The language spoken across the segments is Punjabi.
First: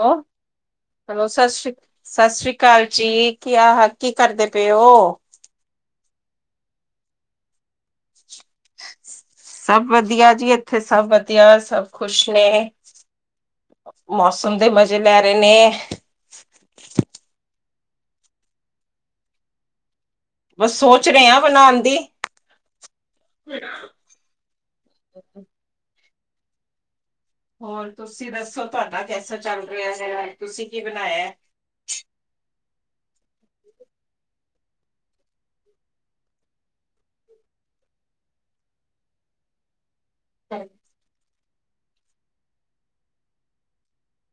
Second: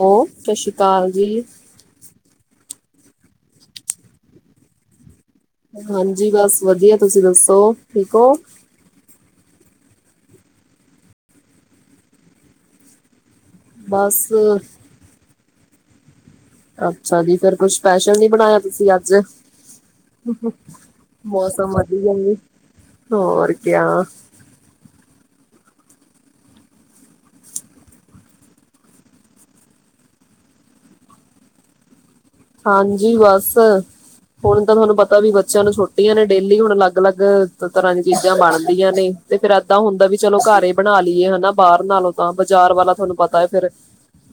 ਓ ਹੋ ਸਤਿ ਸ਼੍ਰੀ ਅਕਾਲ ਜੀ ਹੈਲੋ ਸਸ ਸ਼੍ਰੀ ਸਸ ਸ੍ਰੀ ਕਾਲ ਜੀ ਕੀ ਹਾ ਕੀ ਕਰਦੇ ਪਿਓ? ਹਾਂਜੀ ਬਸ ਵਧੀਆ ਤੁਸੀਂ ਦੱਸੋ ਠੀਕ ਓ? ਸਭ ਵਧੀਆ ਜੀ ਇੱਥੇ ਸਭ ਵਧੀਆ ਸਭ ਖ਼ੁਸ਼ ਨੇ। ਬਸ ਮੌਸਮ ਦੇ ਮਜ਼ੇ ਲੈ ਰੇ ਨੇ। ਅੱਛਾ ਜੀ ਫਿਰ ਕੁਛ ਸਪੈਸ਼ਲ ਨੀ ਬਣਾਇਆ ਤੁਸੀਂ ਅੱਜ? ਬਸ ਸੋਚ ਰਹੇ ਹਾਂ ਮੌਸਮ ਬਣਾਉਣ ਦੀ। ਵਧੀਆ ਜੀ ਹੋਰ ਕਿਆ [inaudible] ਹੋਰ ਤੁਸੀਂ ਦੱਸੋ ਤੁਹਾਡਾ ਕੈਸਾ ਚੱਲ ਰਿਆ ਹੈ ਤੁਸੀਂ ਕੀ ਬਣਾਇਐ? ਹਾਂਜੀ ਬਸ ਹੁਣ ਤਾਂ ਥੋਂਨੂੰ ਪਤਾ ਵੀ ਬੱਚਿਆਂ ਨੂੰ ਛੋਟੀਆਂ ਨੇ ਡੇਲੀ ਹੁਣ ਅਲੱਗ-ਅਲੱਗ ਤਰ੍ਹਾਂ ਦੀਆਂ ਚੀਜ਼ਾਂ ਬਣਦੀਆਂ ਨੇ ਤੇ ਫੇਰ ਐਦਾਂ ਹੁੰਦਾ ਵੀ ਚਲੋ ਘਰ ਏ ਬਣਾ ਲੀਏ ਹਨਾ ਬਾਰ ਨਾਲੋਂ ਤਾਂ ਬਾਜ਼ਾਰ ਵਾਲਾ ਥੋਂਨੂੰ ਪਤਾ ਏ ਫੇਰ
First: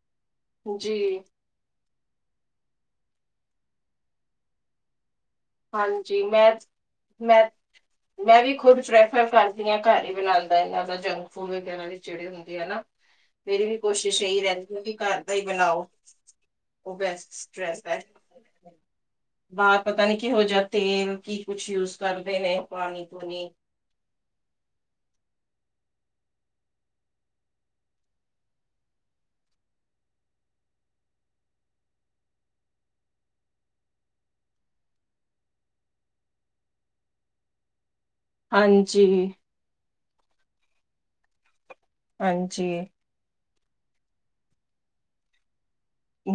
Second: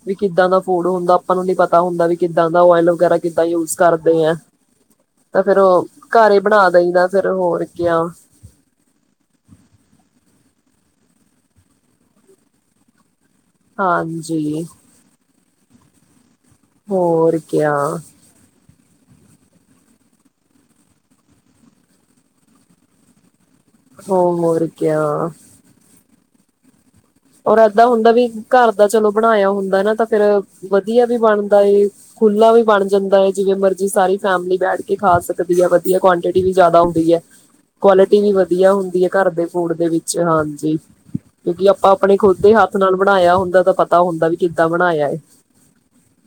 ਵੀ ਕਿੱਦਾਂ ਦਾ ਫੂਡ ਹੁੰਦਾ ਜੀ ਆਪਾਂ ਨੂੰ ਨੀ ਪਤਾ ਹੁੰਦਾ ਵੀ ਕਿੱਦਾਂ ਦਾ ਓਇਲ ਵਗੈਰਾ ਕਿੱਦਾਂ ਯੂਜ ਕਰਦੇ ਆ। ਤਾਂ ਫਿਰ ਓ ਹਾਂਜੀ ਘਰ ਈ ਮੈਂ ਬਣਾ ਦੇ ਦਈਦਾ ਫੇਰ ਮੈਂ ਹੋਰ ਕਿਆ ਮੈਂ ਵੀ ਖੁਦ [unintelligible] ਘਰ ਈ ਬਣਾਦਾ ਏਨਾਂ ਦਾ ਜੰਕ ਫੂਡ ਵਗੈਰਾ ਜੇੜੇ ਹੁੰਦੇ ਆ ਨਾ ਮੇਰੀ ਵੀ ਕੋਸ਼ਿਸ਼ ਏਈ ਹਾਂਜੀ ਰੈਂਦੀਐ ਵੀ ਘਰ ਦਾ ਈ ਬਣਾਓ। ਉਹ ਹੋਰ ਕਿਆ। ਬਾਰ ਪਤਾ ਨੀ ਕਿਹੋ ਜਿਹਾ ਤੇਲ ਕੀ ਕੁਛ ਯੂਜ ਕਰਦੇ ਨੇ ਪਾਣੀ ਪੂਣੀ ਹੋ ਮੋਰ ਕਿਆ। ਔਰ ਏਦਾਂ ਹੁੰਦਾ ਵੀ ਘਰ ਦਾ ਚਲੋ ਬਣਾਇਆ ਹੁੰਦਾ ਨਾ ਤਾਂ ਫੇਰ ਵਧੀਆ ਵੀ ਬਣਦਾ ਏ ਖੁੱਲਾ ਵੀ ਬਣ ਜਾਂਦਾ ਏ ਜਿਵੇਂ ਮਰਜੀ ਸਾਰੀ ਫੈਮਿਲੀ ਬੈਠ ਕੇ ਖਾ ਸਕਦੀ ਆ ਵਧੀਆ ਕੁਆਂਟਿਟੀ ਵੀ ਜਾਦਾ ਹੁੰਦੀ ਐ। [inaudible] ਕੁਆਲਿਟੀ ਵੀ ਵਧੀਆ ਹੁੰਦੀ ਹਾਂਜੀ ਐ ਘਰ ਦੇ ਫੂਡ ਦੇ ਵਿੱਚ ਹਾਂਜੀ ਕਿਉਂਕੀ ਆਪਾਂ ਆਪਣੇ ਖੁਦ ਦੇ ਹਾਂਜੀ ਹੱਥ ਨਾਲ ਬਣਾਇਆ ਹੁੰਦਾ ਤਾਂ ਪਤਾ ਹੁੰਦਾ ਵੀ ਕਿੱਦਾਂ ਬਣਾਇਆ ਏ।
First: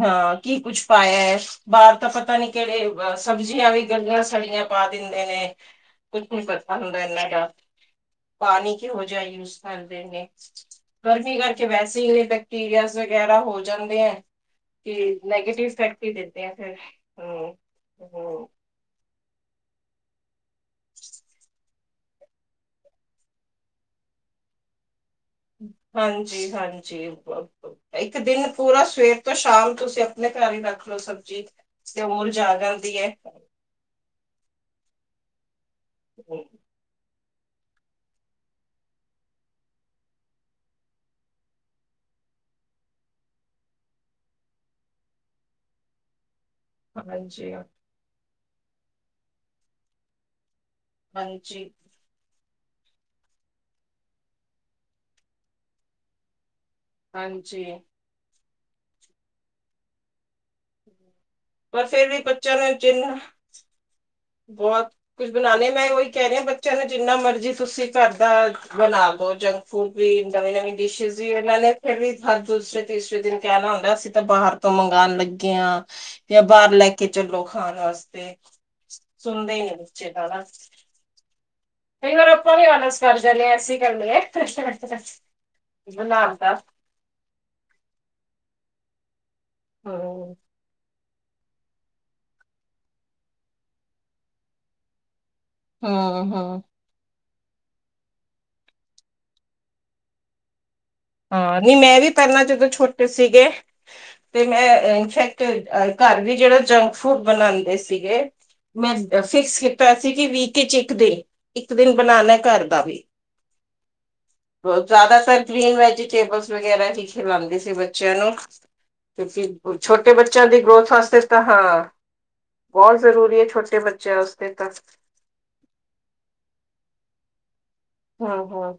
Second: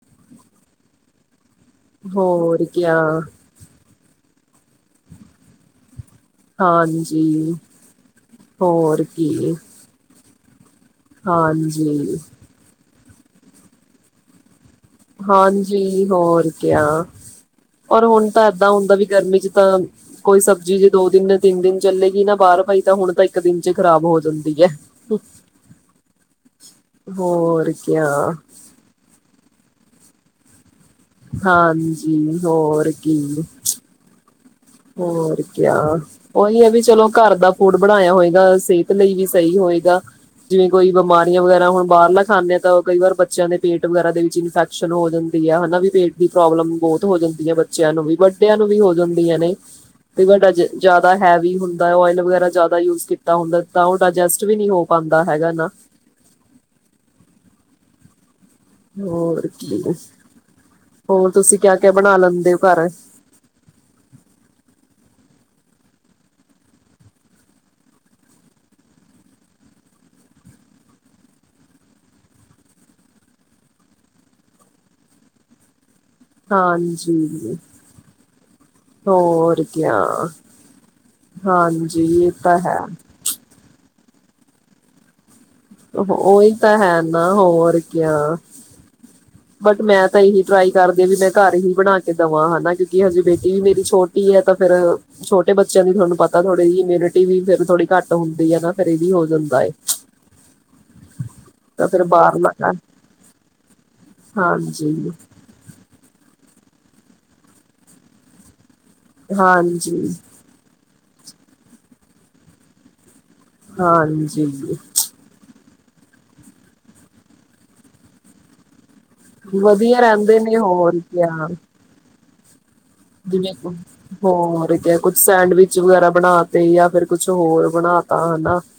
ਹਾਂ ਕੀ ਕੁੱਛ ਪਾਇਐ ਬਾਰ ਤਾਂ ਪਤਾ ਨੀ ਹੋਰ ਕੇੜੇ ਕਿਆ ਸਬਜ਼ ਜੀਆਂ ਵੀ ਗੱਲੀਆਂ ਸੜੀਆਂ ਪਾ ਦਿੰਦੇ ਨੇ ਕੁੱਝ ਨੀ ਪਤਾ ਹੁੰਦਾ ਐਨਾ ਦਾ। ਹਾਂਜੀ ਪਾਣੀ ਹੋਰ ਕਿਹੋ ਜਾ ਕੀ ਯੂਜ ਕਰਦੇ ਨੇ ਗਰਮੀ ਕਰਕੇ ਵੈਸੇ ਹਾਂਜੀ, ਹੀ [unintelligible] [unintelligible] ਵਗੈਰਾ ਹੋ ਜਾਂਦੇ ਐ ਤੇ ਨੈਗੇਟਿਵ ਇਫੈਕਟ ਹਾਂਜੀ ਵੀ ਦੇਤੇ ਹੋਰ ਐ ਫਿਰ ਹੂੰ-ਹੂੰ ਦਾਂ ਹੁੰਦਾ ਵੀ ਗਰਮੀ ਚ ਤਾਂ ਕੋਈ ਸਬਜ਼ੀ ਜੇ ਦੋ ਦਿਨ ਤਿੰਨ ਦਿਨ ਚੱਲੇਗੀ ਨਾ ਬਾਰ ਪਾਈ ਤਾਂ ਹੁਣ ਤਾਂ ਇੱਕ ਦਿਨ ਚ ਖਰਾਬ ਹੋ ਜਾਂਦੀ ਐ। ਕੁ ਹਾਂਜੀ-ਹਾਂਜੀ ਬ ਬ ਕਿਆ, ਏਕ ਦਿਨ ਪੂਰਾ ਸਵੇਰ ਤੋਂ ਸ਼ਾਮ ਤੁਸੀਂ ਅਪਣੇ ਕਾਰ ਈ ਰੱਖ ਲੋੋ ਸਬਜ਼ੀ ਤੇ ਹਾਂਜੀ ਮੁਰਝਾ ਹੋਰ ਜਾਂਦੀ ਏ। ਕੀ। ਹੋਰ ਕਯਾ ਓਈ ਐ ਵੀ ਚਲੋ ਘਰ ਦਾ ਫੂਡ ਬਣਾਇਆ ਹੋਏਗਾ ਸੇਤ ਲਈ ਵੀ ਸਈ ਹੋਏਗਾ। ਜਿਵੇਂ ਕੋਈ ਬਮਾਰੀਆਂ ਵਗੈਰਾ ਹੁਣ ਬਾਰਲਾ ਖਾਨੇ ਤਾਂ ਕਈ ਵਾਰ ਬੱਚਿਆਂ ਦੇ ਪੇਟ ਵਗੈਰਾ ਦੇ ਵਿੱਚ ਇਨਫੈ ਸ਼ਨ ਹੋ ਜਾਂਦੀ ਆ ਹੈਨਾ ਵੀ ਪੇਟ ਦੀ ਪ੍ਰੋਬਲਮ ਬੋਤ ਹੋ ਜਾਂਦੀ ਹਾਂਜੀ ਐ ਬੱਚਿਆਂ ਨੂੰ ਵੀ ਵੱਡਿਆਂ ਨੂੰ ਵੀ ਹੋ ਜਾਂਦੀ ਏ ਨਈ। ਤੇ ਵਡਾ ਜਾਦਾ ਹੈਵੀ ਹਾਂਜੀ ਹੁੰਦਾ ਓਯਲ ਵਗੈਰਾ ਜਾਦਾ ਯੂਜ ਕੀ ਤਾਂ ਹੁੰਦਾ ਤਾਂ ਓ ਡਾਇਜਸਟ ਵੀ ਨੀ ਹੋ ਪਾਂਦਾ ਹੈਗਾ ਨਾ। ਹਾਂਜੀ। ਹੋਰ ਕੀ, ਹੋਰ ਤੁਸੀਂ ਪਰ ਕਯਾ-ਕਯਾ ਫੇਰ ਬਣਾ ਵੀ ਲੈਂਦੇ ਓ ਕਾਰ ਬੋਤ ਕੁਝ ਬਣਾਣੀ ਮੈਂ ਓਈ ਕੈ ਰਈਆ ਬੱਚਿਆਂ ਨੂੰ ਜਿੰਨਾ ਮਰਜੀ ਤੁਸੀਂ ਘੱਰਦਾ ਬਣਾ ਦੋ ਜੰ ਫੂ ਵੀ ਨਵੀਂ-ਨਵੀਂ ਡਿਸ਼ਇਸ਼ ਵੀ ਏਨਾਂ ਨੇ ਫੇਰ ਵੀ ਹਰ ਦੂਸਰੇ ਤੀਸਰੇ ਦਿਨ ਕੈਂਨਾ ਹੁੰਦਾ ਅਸੀਂ ਤਾਂ ਬਾਹਰ ਤੋਂ ਮੰਗਾਣ ਲੱਗੇ ਆ। ਜਾਂ ਬਾਰ ਲੈ ਕੇ ਚਲੋ ਹਾਂਜੀ ਖਾਣ ਵਾਸਤੇ, ਸੁਣਦੇ ਈ ਹੋਰ ਨੀ ਕਿਆ ਬੱਚੇ ਤਾਂ ਨਾ ਹਾਂਜੀ ਇਹ ਤਾਂ ਹੈ। ਜਨੇ ਅਸੀ ਕਰਨੀਆਂ ਓਹ ਓਈ ਤਾਂ ਹੈ ਨਾ ਹੋਰ ਕਯਾ? ਬਟ ਮੈਂ ਤਾਂ ਹਮ ਏਹੀ ਟਰਾਈ ਕਰਦੇ ਵੀ ਮੈਂ ਘਰ ਹੀ ਬਣਾ ਕੇ ਦਵਾਂ ਹਨਾ ਕਿਉਂਕਿ ਹਜੇ ਬੇਟੀ ਵੀ ਮੇਰੀ ਛੋਟੀ ਏ ਤਾਂ ਫੇਰ ਛੋਟੇ ਬੱਚਿਆਂ ਦੀ ਤੁਹਾਨੂੰ ਹਮ ਪਤਾ ਹਮ ਥੋੜ੍ਹੇ ਇਮਿਊਨਿਟੀ ਵੀ ਫੇਰ ਥੋੜੀ ਘੱਟ ਹੁੰਦੀ ਐ ਨਾ ਫੇਰ ਏਹ ਵੀ ਹੋ ਜਾਂਦਾ ਏ। ਹਾਂ ਨਈ ਤਾਂ ਮੈਂ ਫਿਰ ਵੀ ਬਾਹਰ ਪੈਲਾ ਲ ਜਦੋਂ ਛੋਟੇ ਸੀਗੇ, ਤੇ ਮੈਂ ਹਾਂਜੀ ਇਨਫੈਕਟ ਤੇ ਅ ਕਾਰ ਵੀ ਜੇੜਾ ਜੰਕ ਫੂਡ ਬਣਾਦੇ ਸੀਗੇ, ਮੈਂ ਫਿਕਸ ਕੀਤਾ ਹੋਯਾ ਸੀ ਹਾਂਜੀ ਕਿ ਵੀਕ ਚ ਇੱਕ ਦਿਨ ਇੱਕ ਦਿਨ ਬਣਾਣਾ ਕਾਰ ਦਾ ਵੀ, ਹਾਂਜੀ ਬ ਜਾਦਾਤਰ ਗ੍ਰੀਨ ਵੈਜੀਟੇਬਲਸ ਵਗੈਰਾ ਹੀ ਖਿਂਲਾਦੀ ਸੀ ਬੱਚਿਆਂ ਨੂੰ ਤੇ ਵਧੀਆ ਛੋਟੇ ਰਹਿੰਦੇ ਬੱਚਿਆਂ ਨੇ ਦੀ ਗਰੋਥ ਹੋਰ ਆਸਤੇ ਤਾਂ ਕਿਆ ਹਾਂ। ਬੋਤ ਜ਼ਰੂਰੀ ਐ ਜਿਵੇਂ ਛੋਟੇ ਬੱਚਿਆਂ ਆਸਤੇ ਤਾਂ। ਹੋਰ ਕਿਆ ਕੁਛ ਸੈਂਡਵਿਚ ਵਗੈਰਾ ਬਣਾ ਤੇ ਜਾਂ ਫਿਰ ਕੁਛ ਹੋਰ ਬਣਾ ਤਾ ਹਨਾ ਹਾਂ-ਹਾਂ।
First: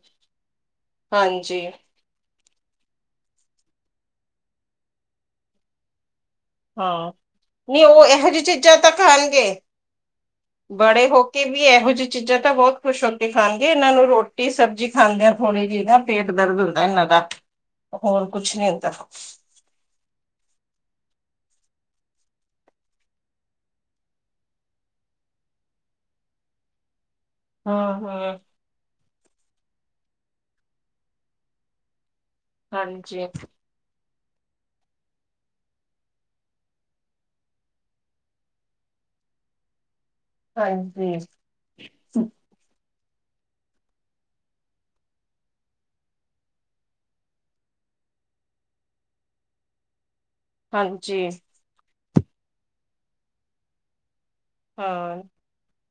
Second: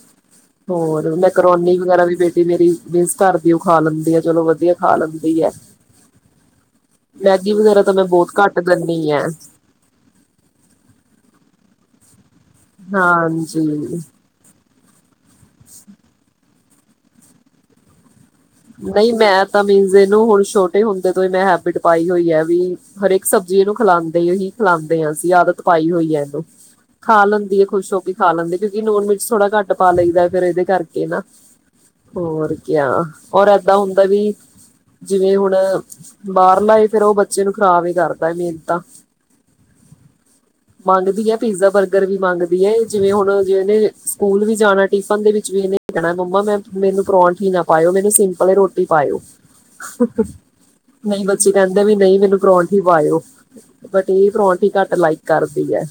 ਹੋਰ ਮੈਂਕਰੋਨੀ ਵਗੈਰਾ ਵੀ ਬੇ ਤੇ ਮੇਰੀ ਵੇਸ ਘਰ ਦੀ ਓ ਖਾ ਲੈਂਦੀ ਆ ਚਲੋ ਵਧੀਆ ਖਾ ਲੈਂਦੀ ਆ। ਹਾਂ ਨੀ ਤਾਂ ਮੈਂ ਓ ਏਹੋ ਬਹੁਤ ਜਈ ਘੱਟ ਚੀਜ਼ਾਂ ਤਾਂ ਦਿੰਦੀ ਹੈ ਖਾਣਗੇ, ਬੜੇ ਹੋ ਕੇ ਵੀ ਏਹੋ ਜਿ ਚੀਜ਼ਾਂ ਤਾਂ ਬੋਤ ਖੁਸ਼ ਹੋ ਕੇ ਹਾਂਜੀ ਖਾਣਗੇ ਏਨਾਂ ਨੂੰ ਰੋ ਟੀ ਸਬਜ਼ੀ ਖਾਂਦੇ ਆ ਥੋੜ੍ਹੀ ਜੀ ਨਾ ਪੇਟ ਦਰਦ ਹੁੰਦਾ ਏਨਾਂ ਦਾ। ਹੋਰ ਕੁਛ ਨੀ ਹੁੰਦਾ। ਤਮੀਜ ਏਨੂੰ ਹੁਣ ਛੋਟੇ ਹੁੰਦੇ ਤੋਂ ਈ ਮੈਂ ਹੈਬਿਟ ਪਾਈ ਹੋਈ ਐ ਵੀ ਹਰੇਕ ਸਬਜ਼ੀ ਇਨੂੰ ਖਲਾਂਦੇ ਹੀ ਖਲਾਂਦੇ ਆ ਅਸੀ ਆਦਤ ਪਾਈ ਹੋਈ ਐ ਏਨੂੰ, ਖਾ ਲੈਂ ਵੀ ਏ ਖੁਸ਼ ਹੋ ਕੇ ਹੂੰ-ਹੂੰ ਖਾ ਲੈਂਦੇ ਕਿਉਂਕਿ ਨੂਨ, ਮਿਰਚ ਥੋੜਾ ਘੱਟ ਪਾ ਲਈ ਦਾ ਫੇਰ ਏਦੇ ਕਰਕੇ ਨਾ, ਹੋਰ ਕਯਾ ਹਾਂਜੀ। ਏਦਾ ਹੁੰਦਾ ਵੀ ਜਿਵੇਂ ਹੁਣ, ਬਾਰਲਾ ਏ ਫੇਰ ਓ ਬੱਚੇ ਨੂੰ ਖ਼ਰਾਬ ਈ ਕਰਦਾ ਮੈਨ ਤਾਂ [inaudible] ਮਾਗਦੀ ੲੈ ਪੀਜ਼ਾ, ਬਰਗਰ ਵੀ ਮੰਗਦੀ ਏ, ਜਿਵੇਂ ਹੋਣ, ਜਿਵੇਂ ਏਨੇ ਸਕੂਲ ਵੀ ਜਾਣਾ ਟਿਫਨ ਦੇ ਵਿੱਚ ਵੀ ਏਨੇ ਏਨੇ ਕੈਣਾ, ਮੰਮਾ, ਮੈਂ ਮੇਨੂੰ ਪਰੋੰਠੀ ਨਾ ਪਾਏਓ ਮ ਸਿੰਪਲ ਏ ਰੋਟੀ ਪਾਏਓ, ਨਹੀ ਹਾਂਜੀ ਬੱਚੇ ਕੈੰਦੇ ਵੀ ਨਈ ਮੈਨੂੰ ਪਰੌਂਠੀ ਪਾਏਓ, ਬਟ ਏ ਪਰੌਠੀ ਘੱਟ ਲਾਈਕ ਕਰਦੀ ੲੈ।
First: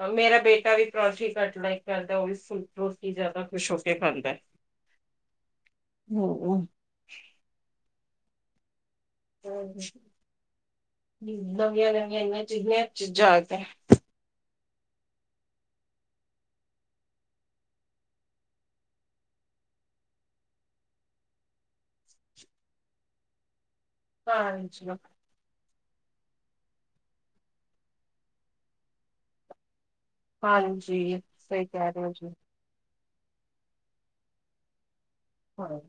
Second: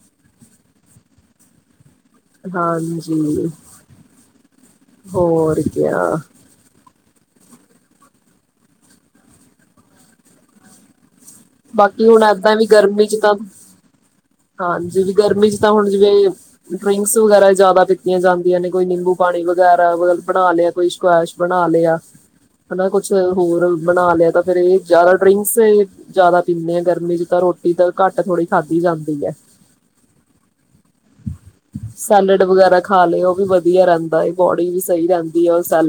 ਹਾਂ ਮੇਰਾ ਬੇਟਾ ਵੀ ਪਰੋਂਠੀ ਘਟ ਲਾਈਕ ਕਰਦਾ ਓ ਵੀ ਸਿਪਰੋ ਚੀ ਜਾਦਾ ਹਾਂਜੀ ਖੁਸ਼ ਹੋ ਕੇ ਖਾਂਦੈ। ਹੋਰ ਕਿਆ ਹੂੰ, [unintelligible] ਬਾਕੀ ਨਵੀਆਂ-ਨਵੀਆਂ ਹੁਣ ਅਨੀਆਂ ਏਦਾਂ ਚੀਜ਼ਾਂ, ਆ ਗਈਆਂ। ਹਾਂ ਜੀ, ਵੀ ਗਰਮੀ ਚ ਤਾਂ ਹੋਣ ਜਿਵੇਂ ਡਿ੍ੰਕਸ ਵਗੈਰਾ ਜਾਦਾ ਪੀਤੀਆਂ ਜਾਂਦੀਆਂ ਨੇ, ਕੋਈ ਨਿੰਬੂ ਪਾਣੀ ਵਗੈਰਾ ਬ, ਬਣਾ ਲੇਆ ਕੋਈ ਸੁਕੈਸ਼ ਬਣਾ ਲੇਆ, ਹੈਨਾ ਕੁਛ ਹੋਰ ਬਣਾ ਲੇਆ ਤਾਂ ਫੇਰ ਏ ਹਾਂਜੀ-ਹਾਂਜੀ ਜਾਦਾ ਡਿ੍ੰਸ ਏ ਜਾਦਾ ਪੀਣੇ ਗਰਮੀ ਚ ਤਾਂ ਰੋਟੀ ਤਾਂ ਘੱਟ ਥੋੜੀ ਖਾਧੀ ਜਾਦੀ ੲੈ। ਹਾਂਜੀ, ਸਈ ਕੈ ਰੇ ਓ ਜੀ। ਸੈਲਡ ਵਗੈਰਾ ਖਾ ਲੇ ਓ ਵੀ ਵਧੀਆ ਰੈੰਦਾ ਏ, ਬੋਡੀ ਵੀ ਸਈ ਰੈੰ ਹਾਂ।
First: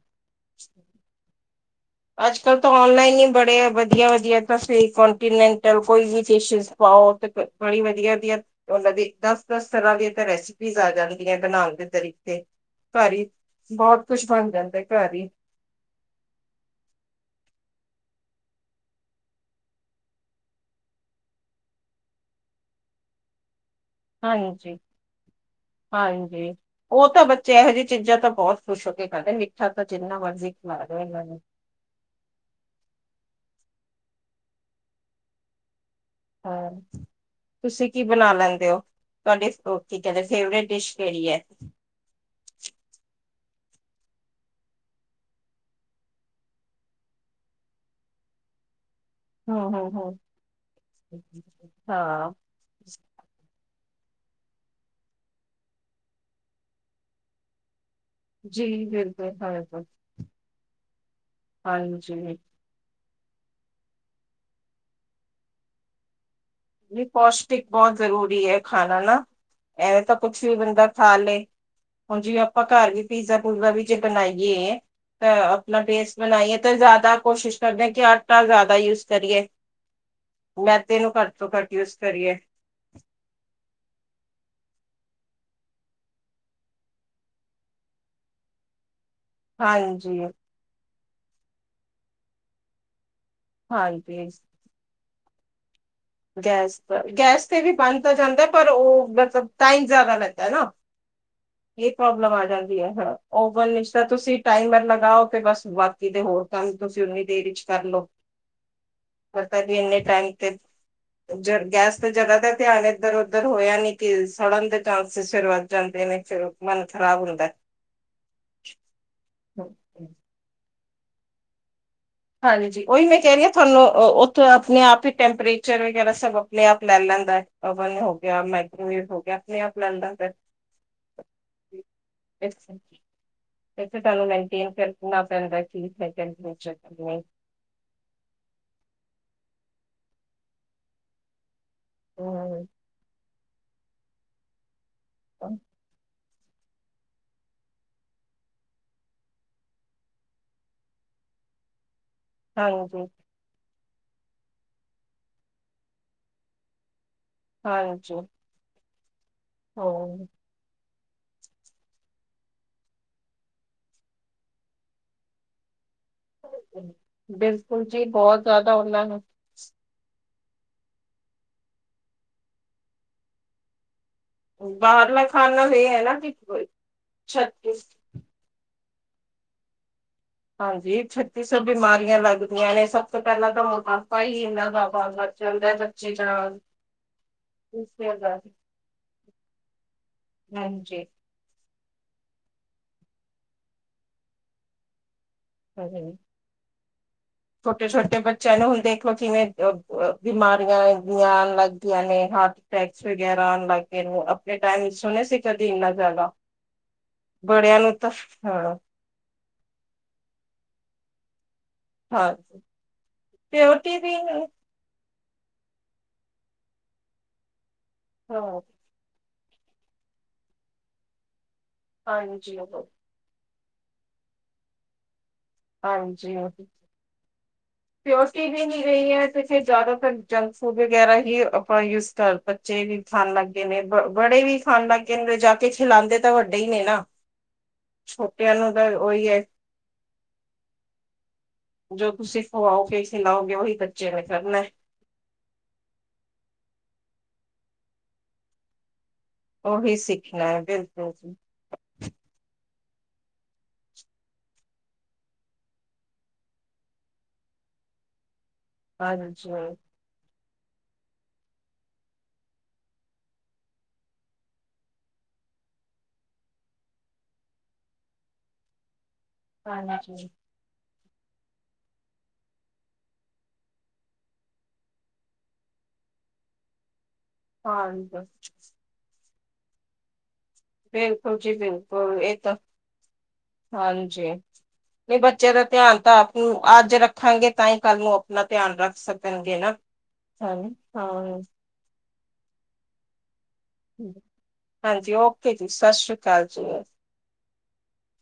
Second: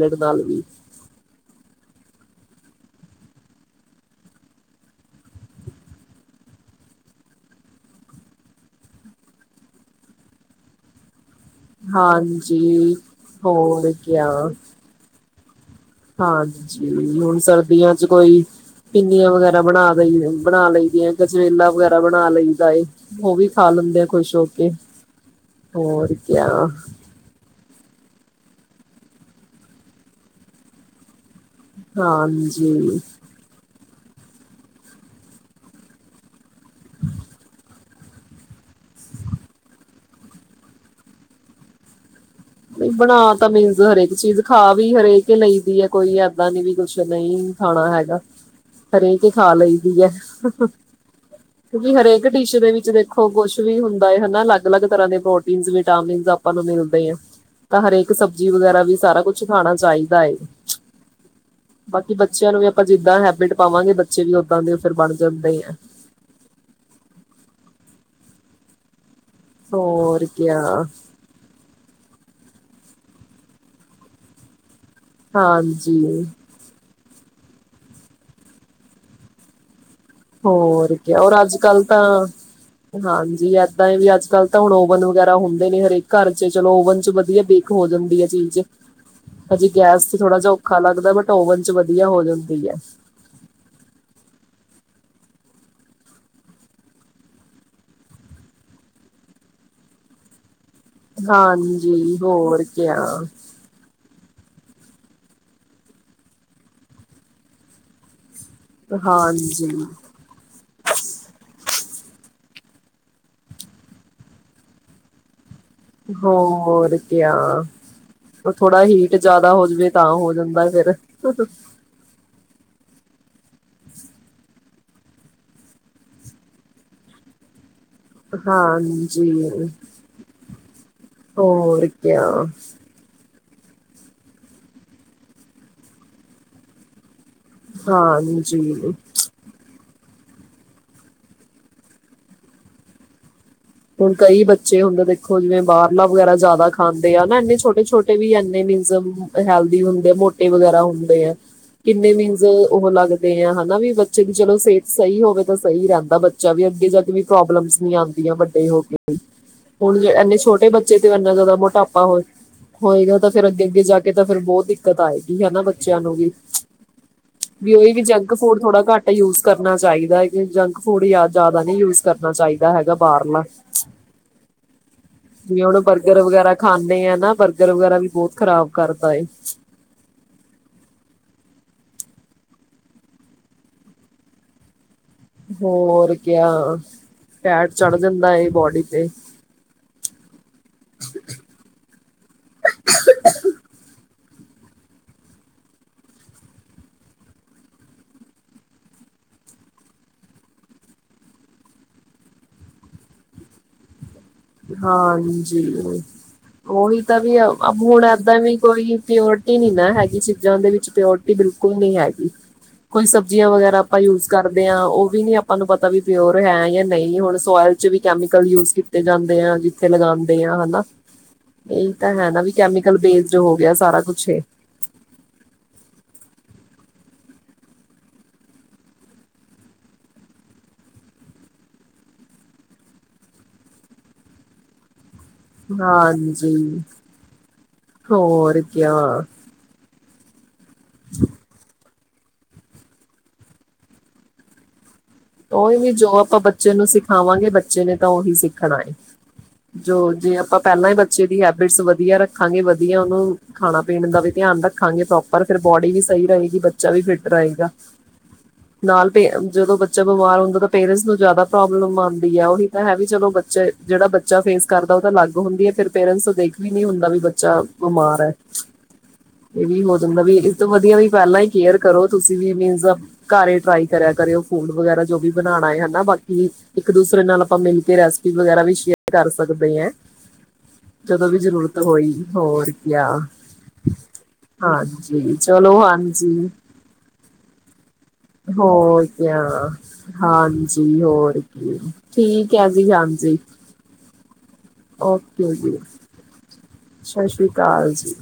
ਅੱਜ-ਕੱਲ ਤਾਂ ਔਨਲਾਈਨ ਈ ਬੜੇ ਵਧੀਆ-ਵਧੀਆ ਟਸਟੇਟ ਕੋਂਟੀਨੈਂਟਲ ਕੋਈ ਵੀ ਡਿਸ਼ਿਸ ਖਾਵਾਓ ਤੇ ਬ, ਬੜੀ ਵਧੀਆ-ਵਧੀਆ ਓਨਾਂ ਦੀ ਦੱਸ-ਦੱਸ ਤਰਾ ਦੀਆਂ ਰੈਸਪੀਸ਼ ਆ ਜਾਣੀ [unintelligible] ਬਣਾਉਣ ਦੇ ਤਰੀਕੇ, ਹਾਂਜੀ ਘਰ ਈ, ਹੋਰ ਬੌਤ ਕੁਛ ਕਿਆ ਬੱਣ ਜਾਂਦਾ ਘੱਰ ਈ ਹਾਂਜੀ, ਹੁਣ ਸਰਦੀਆਂ ਚ ਕੋਈ ਪਿੰਨੀਆਂ ਵਗੈਰਾ ਬਣਾ ਲਈ, ਬਣਾ ਲਈ ਦੀਆਂ, ਗਜਰੇਲਾ ਵਗੈਰਾ ਬਣਾ ਲਈ ਦਾ ਏ। ਓ ਵੀ ਖਾ ਲੈਂਦੇ ਖੁਸ਼ ਹੋ ਕੇ, ਹਾਂਜੀ ਹੋਰ ਕੇਆ ਓ ਤਾਂ ਵੇ ਚੈ ਹੇ ਜਿ ਚੀਜ਼ਾਂ ਅਪਾ ਬੋ ਖੁਸ਼ ਹੋ ਕੇ ਖਾਂਦੇ, ਮਿੱਠਾ ਤਾਂ ਜਿੰਨਾ ਮਰਜ਼ੀ ਖਲਾ ਦੋ ਏਨਾਂ ਨੂੰ। ਹਾਂਜੀ। ਹਾਮ ਤੁਸੀਂ ਕੀ ਬਣਾ ਲੈਂਦੇ ਓ? ਤਵਾਡੀ ਅ ਕੀ ਕੈੰਦੇ ਫੇਵਰੇਟ ਡਿਸ਼ ਕੇੜੀ ੲੈ? ਬਣਾ ਤਾਂ ਮੀਨਸ ਹਰ ਏਕ ਚੀਜ਼, ਖਾ ਵੀ ਹਰ ਏਕ ਈ ਲਈ ਦੀ ੲੈ, ਕੋਈ ਏਦਾਂ ਨੀ ਵੀ ਕੁਛ ਨਈ ਖਾਣਾ ਹੈਗਾ, ਹਰੇਕ ਕੇ ਖਾ ਹਮ ਲਈ ਹਮ ਦੀ ੲੈ, ਹਮ ਕਿੳਕਿ ਹਰੇਕ ਹਾਂ ਡਿਸ਼ ਦੇ ਵਿੱਚ ਦੇਖੋ ਹੋ ਕੋਛ ਵੀ ਹੁੰਦਾ ਏ ਹਨਾ, ਲੱਗ-ਲੱਗ ਤਰਾਂ ਦੇ ਪ੍ਰੋਟੀਨ, ਵਿਟਾਮਿਨਸ ਆਪਾਂ ਨੂੰ ਮਿਲਦੇ ਐ। ਤਾਂ ਹਰ ਏਕ ਸਬਜ਼ੀ ਵਗੈਰਾ ਜੀ ਵੀ ਸਾਰਾ ਬਿਲਕੁਲ ਕੁਛ ਖਾਣਾ ਹਾਂਜੀ ਚਾਈਦਾ ਏ। ਹਾਂਜੀ। ਪਾਂ ਜਿੱਦਾ ਹੈਬਿਟ ਪਾਵਾਂਗੇ, ਬੱਚੇ ਵੀ ਉੱਦਾਂ ਦੇ ਫਿਰ ਬੱਣ ਜਾਂਦੇ ਐ। ਜੀ ਪੌਸ਼ਟਿਕ ਬੋਤ ਜ਼ਰੂਰੀ ਏ ਖਾਣਾ ਨਾ। ਐਵੇਂ ਤਾਂ ਹੋਰ ਕੁਛ ਵੀ ਕਿਆ ਬੰਦਾ ਖਾ ਲੇ। ਹੁਣ ਜਿਵੇਂ ਅਪਾਂ ਘੱਰ ਵੀ ਪੀਜ਼ਾ-ਪੂਜਾ ਵੀ ਜੇ ਬਣਾਈਏ ਅ, ਅਪਣਾ ਟੇਸਟ ਹਾਂਜੀ ਬਣਾਈਏ ਤੇ ਜਾਦਾ ਕੋਸ਼ਿਸ਼ ਕਰਦੇ ਹਾਂ ਕਿ ਆਟਾ ਜਾਦਾ ਯੂਸ ਕਰੀਏ। ਹੋਰ ਮੈਦੇ ਨੂੰ ਕੀ, ਅੋ ਘੱਟ ਤੋਂ ਘੱਟ ਅੱਜ-ਕੱਲ ਯੂਜ ਤਾਂ ਕਰੀਏ ਹਾਂਜੀ ਏਦਾਂ ਏ ਵੀ ਅੱਜ-ਕੱਲ ਤਾਂ ਹੁਣ ਔਵਨ ਵਗੈਰਾ ਹੁੰਦੇ ਨੇ ਹਰੇਕ ਘੱਰ ਚ ਚਲੋ ਔਵਨ ਚ ਵਧੀਆ ਬੇ ਕ ਹੋ ਜਾਦੀ ੲੈ ਚੀਜ਼ ਹਜੇ ਗੈਸ ਚ ਹਾਂਜੀ ਥੋੜਾ ਜਾ ਔਖਾ ਲੱਗਦਾ ਬਟ ਓਵਨ ਚ ਵਧੀਆ ਹੋ ਜਾਂਦੀ ਐ। ਹਾਂਜੀ। ਗੈਸ ਦਾ ਵੀ, ਗੈਸ ਤੇ ਵੀ ਬੰਣ ਤਾਂ ਜਾਂਦਾ ਪਰ ਓ ਮਤਲਬ ਟਾਈਮ ਜਾਦਾ ਲੈਂਦਾ ਨਾ। ਏਕ ਹਾਂਜੀ ਪ੍ਰੋਬਲਮ ਆ ਹੋਰ ਜਾਂਦੀ ੲੈ ਕਿਆ ਥੋੜਾ। ਓ ਗੱਲ ਇਸਰਾ ਤੁਸੀ ਟਾਈਮਰ ਲਗਾਓ ਕਿ ਬਸ, ਬਾਕੀ ਦੇ ਹੋਰ ਕੰਮ ਤੁਸੀਂ ਓਨੀ ਦੇਰ'ਚ ਕਰਲੋ। ਕਰਤਾ ਹਾਂਜੀ ਵੀ ਇੰਨੇ ਟਾਈਮ ਤੇ ਜ ਗੈਸ ਤੇ ਜਿਆਦਾਤਰ ਧਿਆਨ ਇੱਧਰ-ਉੱਧਰ ਹੋਇਆ ਨੀ ਕਿ, ਸੜਨ ਦੇ ਚਾਂਸਿਸ ਸ਼ੁਰੂਆਤ ਜਾਂਦੇ ਨੇ, ਫਿਰ ਓ ਮਨ ਹੋਰ ਖਰਾਬ ਕਿਆ ਹੋਂਦੈ। ਥੋੜਾ ਹੀਟ ਜਿਆਦਾ ਹੋਜਵੇ, ਤਾਂ ਹੋ ਜਾਂਦਾ ਫਿਰ। ਹਾਂਜੀ, ਉਹੀ ਮੈਂ ਕਹਿ ਰਹੀ ਆ, ਥੋਨੂੰ ਉੱਥੇ ਆਪਣੇ-ਆਪ ਈ ਟੈਂਪਰੇਚਰ ਵਗੈਰਾ ਸਭ ਅਪਣੇ-ਆਪ ਲੈ ਲੈਂਦਾ। ਅ ਬਾਨੇ ਹੋ ਮੈ ਹੋਗਿਆ, ਮਾਈਕ੍ਰੋਵੇਵ ਹਾਂਜੀ ਹੋਗਿਆ, ਅਪਣੇ-ਆਪ ਲੈਂਦਾ ਹੋਰ ਕਿਆ ਫਿਰ ਤੇ ਤੁਹਾਨੂੰ ਮੈਂਟੇਨ ਕਰਨਾ ਪੈਂਦਾ, ਕਿ ਹੈਗਾ ਕਿਚਨ ਕਿ ਨਹੀਂ। ਹਾਂਜੀ। ਹੂੰ। ਹੁਣ ਕਈ ਬੱਚੇ ਹੁੰਦੇ ਦੇਖੋ, ਜਿਵੇਂ ਬਾਹਰਲਾ ਵਗੈਰਾ ਜ਼ਿਆਦਾ ਖਾਂਦੇ ਆ ਨਾ, ਇਨੇ ਛੋਟੇ-ਛੋਟੇ ਵੀ ਇੰਨੇ [inaudible] ਹੈਲਥੀ ਹੁੰਦੇ, ਮੋਟੇ ਵਗੈਰਾ ਹੁੰਦੇ ਆ। ਕਿੰਨੇ ਮੀਨਜ? ਜ਼ੋ ਉਹ ਹਾਂਜੀ ਲੱਗਦੇ ਆ ਹਨਾ ਵੀ ਬੱਚੇ ਦੀ ਚਲੋ ਸਿਹਤ ਸਹੀ ਹੋਵੇ ਤਾਂ ਸਹੀ ਰਹਿੰਦਾ ਬੱਚਾ ਵੀ, ਅੱਗੇ ਜਾਕੇ ਵੀ ਪ੍ਰੋਬਲਮਸ ਨਹੀ ਹਾਂਜੀ ਆਂਦੀਆਂ ਵੱਡੇ ਹੋਕੇ ਵੀ, ਹੋ ਹੁਣ ਇੰਨੇ ਛੋਟੇ ਬੱਚੇ ਬੱਚੇ ਤੇ ਇੰਨਾ ਜ਼ਿਆਦਾ ਮ੍ਹੋਟਾਪਾ ਹੋਏ ਹੋਏਗਾ ਤਾਂ ਫਿਰ ਅੱਗੇ-ਅੱਗੇ ਜਾਕੇ ਤਾ ਫਿਰ ਬਹੁਤ ਦਿੱਕਤ ਆਏਗੀ ਹਨਾ, ਬੱਚਿਆਂ ਨੂੰ ਵੀ। ਵੀ ਬਿਲਕੁਲ ਓਈ ਵੀ, ਜੀ ਜੰਕ ਬਹੁਤ ਫੂਡ ਜ਼ਿਆਦਾ ਥੋੜਾ ਉਹਨਾਂ ਘੱਟ ਨੂੰ ਯੂਜ ਕਰਨਾ ਚਾਹੀਦਾ ਏ ਕਿ, ਜੰਕ ਫੂਡ ਯਾ ਜ਼ਿਆਦਾ ਨੀ ਯੂਜ ਕਰਨਾ ਚਾਹੀਦਾ ਹੈਗਾ ਬਾਹਰਲਾ। ਬਾਹਰਲਾ ਖਾਣ ਜੇ ਨਾਲ ਹੁਣ ਇਹ ਹੈ ਨਾ ਬਰਗਰ ਕਿ ਵਗੈਰਾ ਖਾਂਨੇ ਆ ਨਾ, ਬਰਗਰ ਛੱਤੀ ਵਗੈਰਾ ਵੀ ਬਹੁਤ ਖਰਾਬ ਕਰਦਾ ਏ। ਹਾਂਜੀ, ਛੱਤੀ ਸੌ ਬਿਮਾਰੀਆਂ ਲੱਗਦੀਆਂ ਨੇ ਸਭ ਤੋਂ ਪਹਿਲਾਂ ਤਾਂ ਮੋਟਾਪਾ ਹੀ ਇਹਨਾਂ ਜਾਦਾ ਆਂਦਾ ਹੋਰ ਕਿਆ, ਫੈਟ ਚੜ ਜਾਂਦਾ ਏ ਬੋਡੀ ਤੇ। ਹਾਂਜੀ‌। ਕਰਦੇ ਛੋਟੇ-ਛੋਟੇ ਬੱਚਿਆਂ ਨੂੰ ਹੁਣ ਦੇਖਲੋ ਕਿਵੇਂ, ਬਿਮਾਰੀਆਂ ਲੱਗਦੀਆਂ ਨੇ, ਹਾਰਟ ਅਟੈਕਸ ਵਗੈਰਾ ਆਣ ਲੱਗ ਗਏ ਨੂੰ ਹਾਂਜੀ, ਓਹੀ ਤਾਂ ਵੀ ਬੜਿਆਂ ਨੂੰ ਹੁਣ ਤਾਂ ਐਦਾਂ ਵੀ ਹਾਂ ਕੋਈ ਪਿਓਰਟੀ ਨਹੀਂ ਨਾ ਹੈਗੀ ਚੀਜ਼ਾਂ ਦੇ ਵਿੱਚ, ਪਿਓ ਬਿਲਕੁਲ ਨਹੀਂ ਹੈਗੀ, ਹਾਂ ਕੋਈ ਸਬਜ਼ੀਆਂ ਵਗੈਰਾ ਪਿਓਰਟੀ ਆਪਾਂ ਵੀ ਯੂਜ ਨਹੀਂ। ਕਰਦੇ ਆਂ, ਉਹ ਵੀ ਨੀ ਆਪਾਨ ਨੂੰ ਪਤਾ ਵੀ ਪਿਓਰ ਹੈ ਯਾ ਨਹੀਂ, ਹੁਣ ਸੋਇਲ'ਚ ਵੀ ਹਾਂ ਕੈਮੀਕਲ ਯੂਜ ਕੀਤੇ ਜਾਂ ਜਿੱਥੇ ਲਗਾਂਦੇ ਆ ਹਨਾ, ਇਹੀ ਤਾਂ ਹੈ ਨਾ, ਵੀ ਹਾਂਜੀ ਕੈਮੀਕਲ ਬੇਸਡ ਜੋ ਹੋਗਿਆ, ਸਾਰਾ ਕੁਛ ਏ। ਹਾਂਜੀ। ਪਿਓਰਟੀ ਵੀ ਨਹੀਂ ਰਹੀ ਐ, ਤੇ ਫਿਰ ਜ਼ਿਆਦਾਤਰ ਜੰਕ ਫੂਡ ਵਗੈਰਾ ਹੀ ਆਪਾਂ ਯੂਜ ਕਰ ਸਕ ਬੱਚੇ ਵੀ ਖਾਣ ਲੱਗਗੇ ਨੇ, ਬੜੇ ਵੀ ਖਾਣ ਲੱਗਗੇ ਨੇ ਕੇ ਖਿਲਾਂਂਦੇ ਤਾਂ ਵੱਡੇ ਈ ਹਾਂਜੀ। ਨੇ ਨਾ, ਛੋਟਿਆਂ ਹੋਰ ਨੂੰ ਤਾਂ ਕਿਆ ਉਹੀ ਏ। [unintelligible] ਜੋ ਤੁਸੀਂ ਖਵਾਓਗੇ, ਖਿਲਾਓਗੇ ਉਹੀ ਬੱਚੇ ਨੇ ਕਰਨਾ। ਉਹੀ ਵੀ, ਜੋ ਆਪਾਂ ਬੱਚੇ ਨੂੰ ਸਿਖਾਵਾਂਗੇ ਬੱਚੇ ਨੇ ਤਾਂ ਉਹੀ ਸਿੱਖਣਾ ਏ। ਉਹੀ ਜੋ, ਜੇ ਸਿੱਖਣਾ ਆਪਾਂ ਹੈ ਪਹਿਲਾਂ ਈ ਬਿਲਕੁਲ ਬੱਚੇ ਜੀ ਦੀ ਹੈਬਿਟਸ ਵਧੀਆ ਰੱਖਾਂਗੇ, ਵਧੀਆ ਉਹਨੂੰ ਖਾਣਾ-ਪੀਣ ਦਾ ਵੀ ਧਿਆਨ ਰੱਖਾਂਗੇ ਪ੍ਰੌਪਰ, ਫਿਰ ਬੋਡੀ ਵੀ ਸਹੀ ਰਹੇਗੀ, ਬੱਚਾ ਵੀ ਫਿਟ ਰਹੇਗਾ। [inaudible] ਨਾਲ ਭੇਜ ਹਾਂਜੀ ਜਦੋਂ ਬੱ ਬੱਚਾ ਬਿਮਾਰ ਹੁੰਦਾ ਤਾਂ ਪੇਰੈਂਟਸ ਨੂੰ ਜਿਆਦਾ ਪ੍ਰੋਬਲਮ ਆਂਦੀ ਆ ਉਹੀ ਤਾਂ ਹੈ ਵੀ ਚਲੋ ਬੱਚੇ ਜੇੜਾ ਬੱ ਚਾ ਫੇਸ ਕਰਦਾ ਓ ਤਾਂ ਅਲੱਗ ਹੁੰਦੀ ਆ ਫੇਰ ਪੇਰੈਂਟਸ ਤੋਂ ਦੇਖ ਵੀ ਨੀ ਹੁੰਦਾ ਵੀ ਬੱਚਾ ਬਿਮਾਰ ਐ। [inaudible] ਏਹੀ ਹੋ ਜਾਂਦਾ ਹਾਂਜੀ ਵੀ ਇ ਤੋਂ ਵਧੀਆ ਵੀ ਪਹਿਲਾਂ ਈ ਕੇਅਰ ਕਰੋ ਤੁਸੀਂ ਵੀ ਮੀਨਜ਼ ਘਰ ਏ ਟਰਾਈ ਕਰਿਆ ਕਰੇ ਓ। ਫੂਡ ਵਗੈਰਾ ਜੋ ਵੀ ਬਣਾਣਾ ਏ ਹੈਨਾ ਬਾਕੀ ਇੱਕ-ਦੂਸਰੇ ਨਾਲ ਆਪਾਂ ਮਿਲ ਕੇ ਹਾਂਜੀ ਰੈਸਪੀ ਵਗੈਰਾ ਵੀ ਸ਼ੇਅਰ ਕਰ ਸਕਦੇ ਐ, ਜਦੋਂ ਬਿਲਕੁਲ ਵੀ ਜੀ ਜ਼ਰੂਰਤ ਹੋਈ ਬਿਲਕੁਲ ਇਹ ਤਾਂ ਹੋਰ ਕੇਆ। ਹਾਂਜੀ। ਨਈ ਬੱਚਿਆਂ ਦਾ ਚਲੋ ਧਿਆਨ ਤਾਂ ਆਪ ਹਾਂਜੀ ਨੂੰ ਅੱਜ ਰੱਖਾਂਗੇ ਤਾਂ ਈ ਕੱਲ ਨੂੰ ਆਪਣਾ ਧਿਆਨ ਰੱਖ ਸਕ ਆ ਹਾਂਜੀ ਹੋਰ ਹਾਂ ਕੀ ਠੀਕ ਐ ਜੀ ਹਾਂਜੀ। ਹਾਂਜੀ ਓਕੇ ਜੀ ਸ ਸ਼੍ਰੀ ਕਾਲ ਜੀ। ਸ ਸ਼੍ਰੀ ਕਾਲ ਜੀ।